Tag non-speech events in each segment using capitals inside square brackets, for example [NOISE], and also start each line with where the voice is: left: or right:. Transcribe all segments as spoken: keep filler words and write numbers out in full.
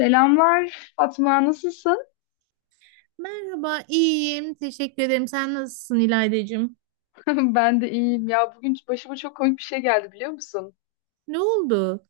left: Selamlar Fatma, nasılsın?
right: Merhaba, iyiyim. Teşekkür ederim. Sen nasılsın İlaydacığım?
left: [LAUGHS] Ben de iyiyim ya. Bugün başıma çok komik bir şey geldi biliyor musun?
right: Ne oldu?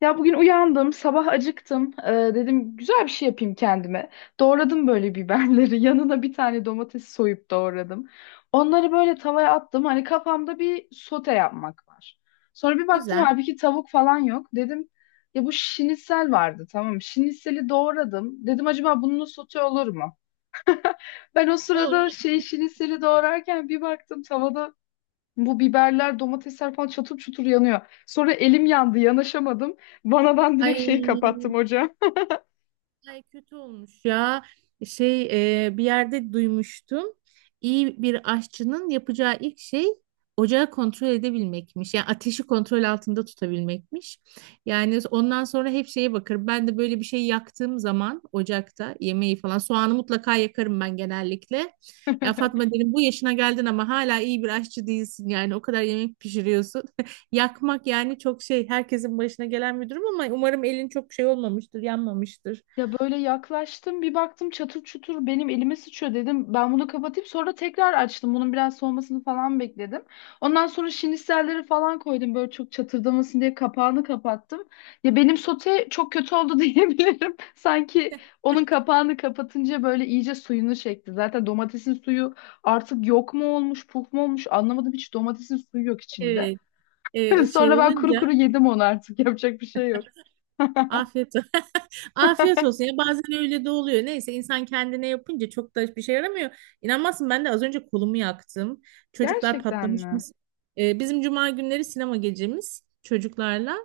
left: Ya bugün uyandım, sabah acıktım. Ee, dedim güzel bir şey yapayım kendime. Doğradım böyle biberleri. [LAUGHS] Yanına bir tane domates soyup doğradım. Onları böyle tavaya attım. Hani kafamda bir sote yapmak var. Sonra bir baktım
right: Güzel.
left: halbuki tavuk falan yok. Dedim ya bu şinitsel vardı tamam mı? Şinitseli doğradım. Dedim acaba bunun sote olur mu? Ben o
right: O
left: sırada şey şinitseli doğrarken bir baktım tavada bu biberler, domatesler falan çatır çutur yanıyor. Sonra elim yandı, yanaşamadım. Vanadan direkt
right: Ay,
left: şeyi kapattım hocam.
right: ay kötü olmuş ya. Şey e, Bir yerde duymuştum. İyi bir aşçının yapacağı ilk şey ocağı kontrol edebilmekmiş. Yani ateşi kontrol altında tutabilmekmiş. Yani ondan sonra hep şeye bakar. Ben de böyle bir şey yaktığım zaman ocakta yemeği falan soğanı mutlaka yakarım ben genellikle. Ya
left: [LAUGHS]
right: Fatma dedim bu yaşına geldin ama hala iyi bir aşçı değilsin yani o kadar yemek pişiriyorsun. [LAUGHS] Yakmak yani çok şey herkesin başına gelen bir durum ama umarım elin çok şey olmamıştır, yanmamıştır.
left: Ya böyle yaklaştım bir baktım çatır çutur benim elime sıçıyor dedim. Ben bunu kapatayım sonra tekrar açtım. Bunun biraz soğumasını falan bekledim. Ondan sonra şiniselleri falan koydum böyle çok çatırdamasın diye kapağını kapattım. Ya benim sote çok kötü oldu [LAUGHS] diyebilirim. Sanki onun kapağını kapatınca böyle iyice suyunu çekti. Zaten domatesin suyu artık yok mu olmuş puf mu olmuş anlamadım hiç domatesin suyu yok içinde.
right: Evet,
left: [LAUGHS]
right: e, şey
left: Sonra ben kuru kuru
right: olunca
left: yedim onu artık yapacak bir şey yok.
right: afiyet olsun. [LAUGHS] Afiyet olsun ya bazen öyle de oluyor. Neyse insan kendine yapınca çok da bir şey yaramıyor. İnanmazsın ben de az önce kolumu yaktım. Çocuklar
left: Gerçekten
right: patlamış
left: mi?
right: mısır. E, bizim cuma günleri sinema gecemiz çocuklarla.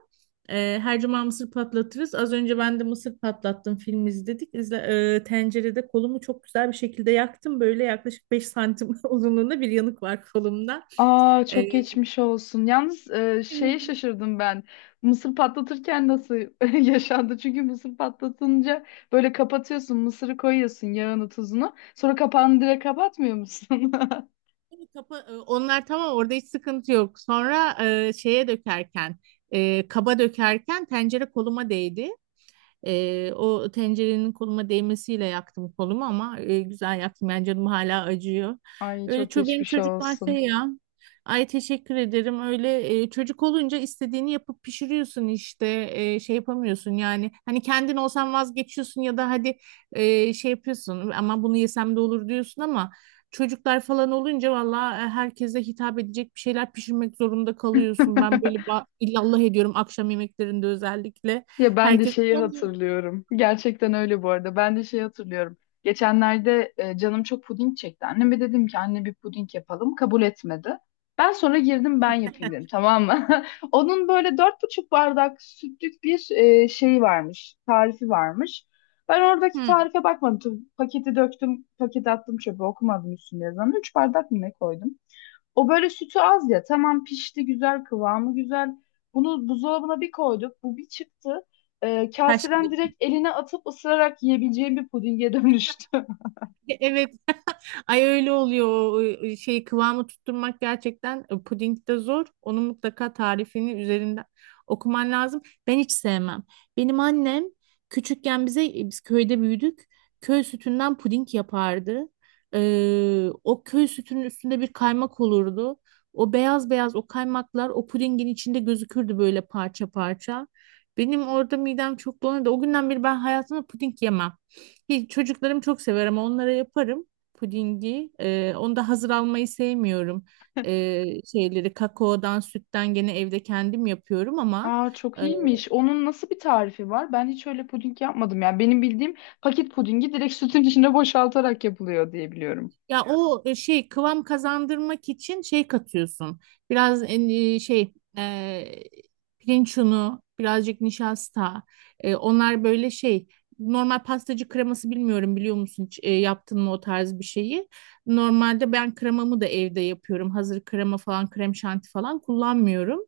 right: E, her cuma mısır patlatırız. Az önce ben de mısır patlattım film izledik. İzle, e, tencerede kolumu çok güzel bir şekilde yaktım. Böyle yaklaşık beş santim [LAUGHS] uzunluğunda bir yanık var kolumda.
left: Aa çok geçmiş olsun. Yalnız e, şeye
right: E,
left: şaşırdım ben. Mısır patlatırken nasıl [LAUGHS] yaşandı? Çünkü mısır patlatınca böyle kapatıyorsun, mısırı koyuyorsun, yağını, tuzunu. Sonra kapağını direkt kapatmıyor musun? [LAUGHS]
right: Kapa, e, onlar tamam orada hiç sıkıntı yok. Sonra e, şeye dökerken, e, kaba dökerken tencere koluma değdi. E, o tencerenin koluma değmesiyle yaktım kolumu ama e, güzel yaktım. Yani canım hala acıyor.
left: Ay
right: Öyle
left: çok
right: ço- benim
left: geçmiş
right: çocuklar şey
left: olsun.
right: ya. Ay teşekkür ederim. Öyle e, çocuk olunca istediğini yapıp pişiriyorsun işte. E, şey yapamıyorsun yani. Hani kendin olsan vazgeçiyorsun ya da hadi e, şey yapıyorsun ama bunu yesem de olur diyorsun ama çocuklar falan olunca valla e, herkese hitap edecek bir şeyler pişirmek zorunda kalıyorsun. Ben böyle
left: [LAUGHS]
right: ba- illallah ediyorum akşam yemeklerinde özellikle.
left: Ya ben de
right: Herkes
left: şeyi hatırlıyorum. Gerçekten öyle bu arada. Ben de şeyi hatırlıyorum. Geçenlerde e, canım çok puding çekti. Anneme dedim ki anne bir puding yapalım. Kabul etmedi. Ben sonra girdim ben yapayım dedim tamam mı? [LAUGHS] Onun böyle dört buçuk bardak sütlük bir e, şeyi varmış. Tarifi varmış. Ben oradaki
right: Hı,
left: tarife bakmadım. Tabii paketi döktüm, paketi attım çöpe okumadım üstünde yazan. Üç bardak mı ne koydum? O böyle sütü az ya. Tamam pişti güzel kıvamı güzel. Bunu buzdolabına bir koyduk. Bu bir çıktı. Ee,
right: taş
left: kaseden
right: gibi.
left: direkt eline atıp ısırarak yiyebileceğim bir pudinge dönüştü. [LAUGHS]
right: Evet. Ay öyle oluyor. O o e, şey, kıvamı tutturmak gerçekten e, puding de zor. Onun mutlaka tarifini üzerinden okuman lazım. Ben hiç sevmem. Benim annem küçükken bize e, biz köyde büyüdük. Köy sütünden puding yapardı. Ee, o köy sütünün üstünde bir kaymak olurdu. O beyaz beyaz o kaymaklar o pudingin içinde gözükürdü böyle parça parça. Benim orada midem çok bulanırdı. O günden beri ben hayatımda puding yemem. Hiç, çocuklarım çok sever ama onlara yaparım pudingi. Ee, onu da hazır almayı sevmiyorum. Ee, Şeyleri kakaodan, sütten gene evde kendim yapıyorum ama
left: Aa çok iyiymiş. Onun nasıl bir tarifi var? Ben hiç öyle puding yapmadım ya. Benim bildiğim paket pudingi direkt sütün içine [LAUGHS] boşaltarak yapılıyor diye biliyorum.
right: ya o e, şey kıvam kazandırmak için şey katıyorsun. Biraz e, şey e, pirinç unu, birazcık nişasta. E, onlar böyle şey normal pastacı kreması bilmiyorum biliyor musun hiç, e, yaptın mı o tarz bir şeyi. Normalde ben kremamı da evde yapıyorum. Hazır krema falan, krem şanti falan kullanmıyorum.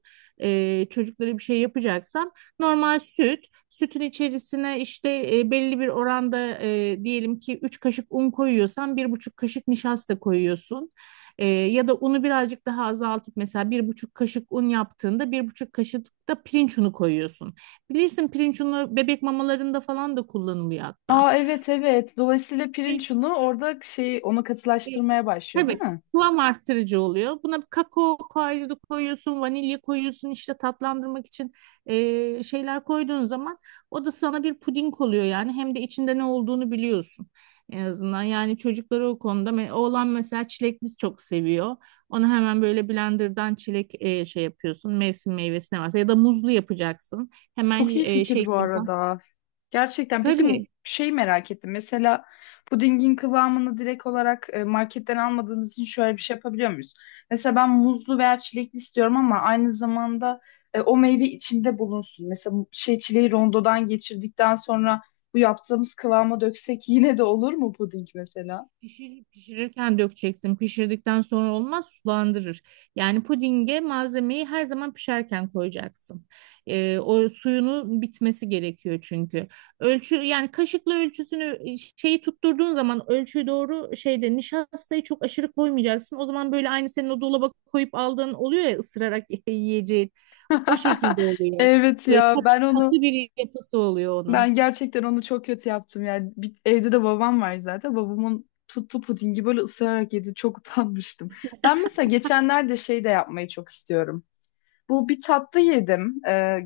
right: E, çocuklara bir şey yapacaksam normal süt, sütün içerisine işte e, belli bir oranda e, diyelim ki üç kaşık un koyuyorsan bir buçuk kaşık nişasta koyuyorsun. E, ya da unu birazcık daha azaltıp mesela bir buçuk kaşık un yaptığında bir buçuk kaşık da pirinç unu koyuyorsun. Bilirsin pirinç unu bebek mamalarında falan da kullanılıyor hatta.
left: Aa evet evet. Dolayısıyla pirinç unu orada şey onu
right: E,
left: katılaştırmaya başlıyor, değil
right: Tabii
left: mi?
right: kıvam arttırıcı oluyor. Buna kakao kaydı koyuyorsun, vanilya koyuyorsun işte tatlandırmak için eee, şeyler koyduğun zaman o da sana bir puding oluyor yani. Hem de içinde ne olduğunu biliyorsun en azından. Yani çocukları o konuda me- oğlan mesela çilekli çok seviyor. Onu hemen böyle blenderdan çilek eee, şey yapıyorsun. Mevsim meyvesi ne varsa ya da muzlu yapacaksın. Hemen
left: Çok iyi
right: eee,
left: fikir
right: şey
left: bu arada. Gerçekten. Peki
right: tabii.
left: şey merak ettim. Mesela pudingin kıvamını direkt olarak e, marketten almadığımız için şöyle bir şey yapabiliyor muyuz? Mesela ben muzlu veya çilekli istiyorum ama aynı zamanda e, o meyve içinde bulunsun. Mesela bu şey çileği rondodan geçirdikten sonra bu yaptığımız kıvama döksek yine de olur mu puding mesela?
right: Pişir, pişirirken dökeceksin. Pişirdikten sonra olmaz, sulandırır. Yani pudinge malzemeyi her zaman pişerken koyacaksın. Ee, o suyunu bitmesi gerekiyor çünkü. Ölçü yani kaşıkla ölçüsünü e, şeyi tutturduğun zaman ölçüyü doğru şeyde nişastayı çok aşırı koymayacaksın. O zaman böyle aynı senin o dolaba koyup aldığın oluyor ya ısırarak [LAUGHS] yiyeceğin. O şekilde
left: [LAUGHS]
right: oluyor.
left: Evet
right: Böyle
left: ya
right: kat,
left: ben onu
right: katı bir yapısı oluyor onun.
left: ben gerçekten onu çok kötü yaptım yani. Bir- evde de babam var zaten. Babamın tuttu pudingi böyle ısırarak yedi. Çok [LAUGHS] utanmıştım. Ben mesela geçenlerde şey de yapmayı çok istiyorum. Bu bir tatlı yedim. Ee,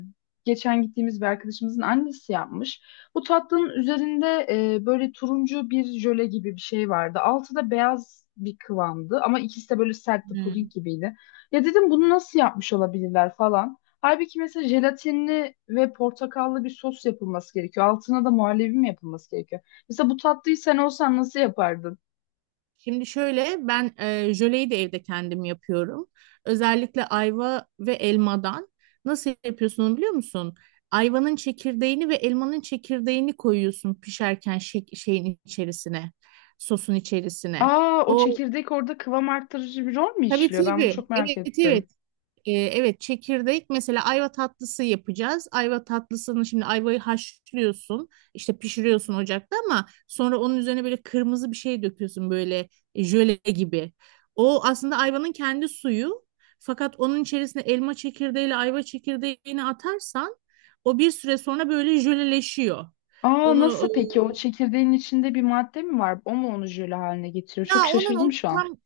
left: Geçen gittiğimiz bir arkadaşımızın annesi yapmış. Bu tatlının üzerinde e, böyle turuncu bir jöle gibi bir şey vardı. Altı da beyaz bir kıvamdı ama ikisi de böyle sertti
right: Hmm.
left: puding gibiydi. Ya dedim bunu nasıl yapmış olabilirler falan. Halbuki mesela jelatinli ve portakallı bir sos yapılması gerekiyor. Altına da muhallebi mi yapılması gerekiyor? Mesela bu tatlıyı sen olsan nasıl yapardın?
right: Şimdi şöyle ben e, jöleyi de evde kendim yapıyorum. Özellikle ayva ve elmadan. Nasıl yapıyorsun onu biliyor musun? Ayvanın çekirdeğini ve elmanın çekirdeğini koyuyorsun pişerken şey- şeyin içerisine, sosun içerisine.
left: Aa o
right: O
left: çekirdek orada kıvam arttırıcı bir rol mü
right: tabii,
left: işliyor? Ben bunu
right: tabii.
left: çok merak
right: Evet, evet.
left: ettim.
right: Ee, evet çekirdek mesela ayva tatlısı yapacağız. Ayva tatlısını şimdi ayvayı haşlıyorsun işte pişiriyorsun ocakta ama sonra onun üzerine böyle kırmızı bir şey döküyorsun böyle jöle gibi. O aslında ayvanın kendi suyu fakat onun içerisine elma çekirdeğiyle ayva çekirdeğini atarsan o bir süre sonra böyle jöleleşiyor.
left: Aa
right: Onu ıı,
left: nasıl peki? O çekirdeğin içinde bir madde mi var? O mu onu jöle haline getiriyor?
right: Ya
left: Çok
right: onun
left: şaşırdım
right: o
left: şu an.
right: tam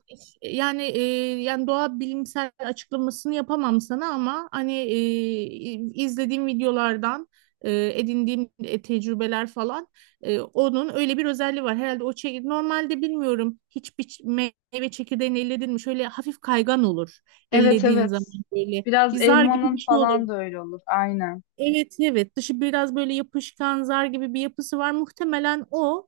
right: yani e, yani doğa bilimsel açıklamasını yapamam sana ama hani e, izlediğim videolardan e, edindiğim e, tecrübeler falan e, onun öyle bir özelliği var. Herhalde o çek normalde bilmiyorum hiçbir ç- meyve çekirdeğini elledin mi şöyle hafif kaygan olur
left: Evet
right: ellediğin zaman
left: evet.
right: böyle
left: Biraz
right: bir zar gibi bir
left: elmanın
right: şey olur.
left: falan da öyle olur. Aynen.
right: Evet, evet dışı biraz böyle yapışkan zar gibi bir yapısı var. Muhtemelen o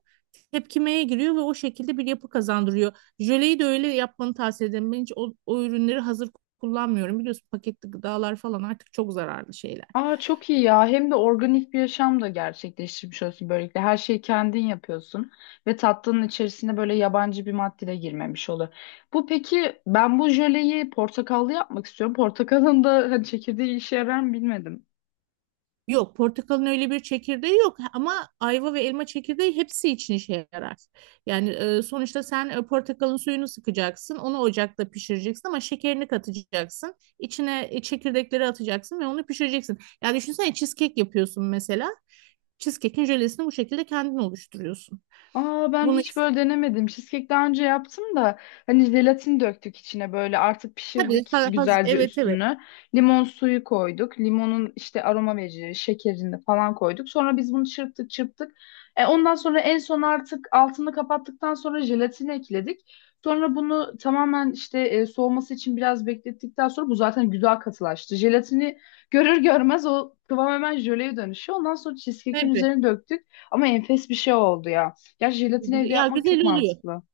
right: tepkimeye giriyor ve o şekilde bir yapı kazandırıyor. Jöleyi de öyle yapmanı tavsiye ederim. Ben hiç o, o ürünleri hazır kullanmıyorum. Biliyorsun paketli gıdalar falan artık çok zararlı şeyler.
left: Aa çok iyi ya. Hem de organik bir yaşam da gerçekleştirmiş olsun böylelikle. Her şeyi kendin yapıyorsun ve tatlının içerisine böyle yabancı bir madde de girmemiş olur. Bu peki ben bu jöleyi portakallı yapmak istiyorum. Portakalın da hani çekirdeği işe yarar mı bilmedim.
right: Yok, portakalın öyle bir çekirdeği yok ama ayva ve elma çekirdeği hepsi için işe yarar. Yani e, sonuçta sen e, portakalın suyunu sıkacaksın, onu ocakta pişireceksin ama şekerini katacaksın, içine e, çekirdekleri atacaksın ve onu pişireceksin. Yani düşünsene cheesecake yapıyorsun mesela. Cheesecake'in jölesini bu şekilde kendin oluşturuyorsun.
left: Aa ben
right: Bunu
left: hiç
right: is-
left: böyle denemedim. Cheesecake daha önce yaptım da hani jelatin döktük içine böyle artık
right: tabii.
left: pişirdik
right: Ha- haz-
left: güzelce
right: evet, evet,
left: üstünü. Limon suyu koyduk. Limonun işte aroma verici şekerini falan koyduk. Sonra biz bunu çırptık çırptık. E, ondan sonra en son artık altını kapattıktan sonra jelatini ekledik. Sonra bunu tamamen işte e, soğuması için biraz beklettikten sonra bu zaten güzel katılaştı. Jelatini görür görmez o kıvam hemen jöleye dönüşüyor. Ondan sonra cheesecake'in
right: tabii.
left: üzerine döktük ama enfes bir şey oldu ya. Ya jelatini evde
right: Ya
left: yapmak
right: güzel
left: çok
right: oluyor.
left: mantıklı.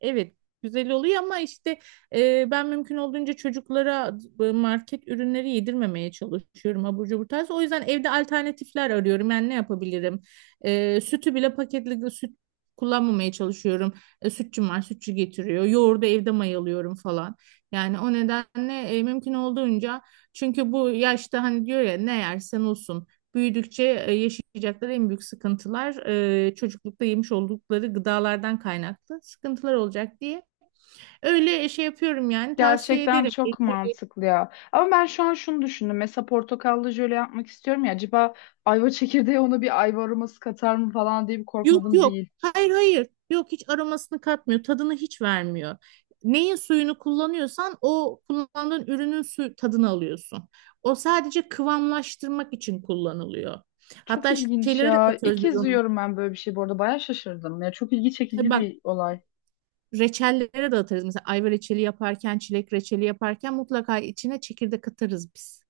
right: Evet, güzel oluyor ama işte e, ben mümkün olduğunca çocuklara e, market ürünleri yedirmemeye çalışıyorum abur cubur tarzı. O yüzden evde alternatifler arıyorum. Yani ne yapabilirim? E, sütü bile paketli süt kullanmamaya çalışıyorum. E, sütçüm var, sütçü getiriyor. Yoğurdu evde mayalıyorum falan. Yani o nedenle e, mümkün olduğunca çünkü bu yaşta hani diyor ya ne yersen olsun büyüdükçe e, yaşayacakları en büyük sıkıntılar e, çocuklukta yemiş oldukları gıdalardan kaynaklı sıkıntılar olacak diye. Öyle şey yapıyorum yani tavsiye
left: Gerçekten
right: ederim.
left: çok
right: E,
left: mantıklı ya. Ama ben şu an şunu düşündüm. Mesela portakallı jöle yapmak istiyorum ya. Acaba ayva çekirdeği ona bir ayva aroması katar mı falan diye bir
right: Yok,
left: korkmadım
right: yok.
left: değil.
right: Hayır, hayır. Yok hiç aromasını katmıyor. Tadını hiç vermiyor. Neyin suyunu kullanıyorsan o kullandığın ürünün su tadını alıyorsun. O sadece kıvamlaştırmak için kullanılıyor.
left: Çok
right: Hatta
left: ilginç
right: şeylere de
left: ya. İlk
right: katıyoruz biz
left: kez
right: onu.
left: duyuyorum ben böyle bir şey. Bu arada bayağı şaşırdım. Ya çok ilgi
right: E
left: çekici
right: bak
left: bir olay.
right: reçellere de atarız. Mesela ayva reçeli yaparken, çilek reçeli yaparken mutlaka içine çekirdek atarız biz.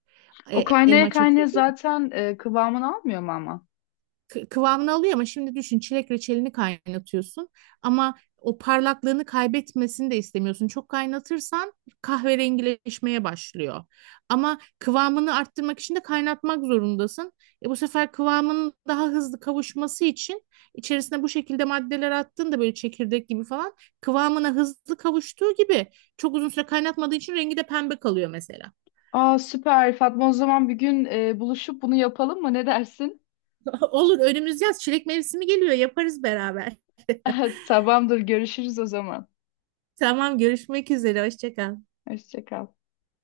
left: O
right: E,
left: kaynaya
right: elma
left: kaynaya
right: çekirdeği
left: zaten e, kıvamını almıyor mu ama?
right: kı- kıvamını alıyor ama şimdi düşün çilek reçelini kaynatıyorsun ama o parlaklığını kaybetmesini de istemiyorsun. Çok kaynatırsan kahverengileşmeye başlıyor. Ama kıvamını arttırmak için de kaynatmak zorundasın. E bu sefer kıvamının daha hızlı kavuşması için içerisine bu şekilde maddeler attığında böyle çekirdek gibi falan kıvamına hızlı kavuştuğu gibi çok uzun süre kaynatmadığı için rengi de pembe kalıyor mesela.
left: Aa süper Fatma o zaman bir gün e, buluşup bunu yapalım mı? Ne dersin?
right: [LAUGHS] Olur, önümüz yaz çilek mevsimi geliyor, yaparız beraber. [LAUGHS]
left: [LAUGHS] Tamamdır görüşürüz o zaman.
right: Tamam, görüşmek üzere, hoşça kal.
left: Hoşça kal.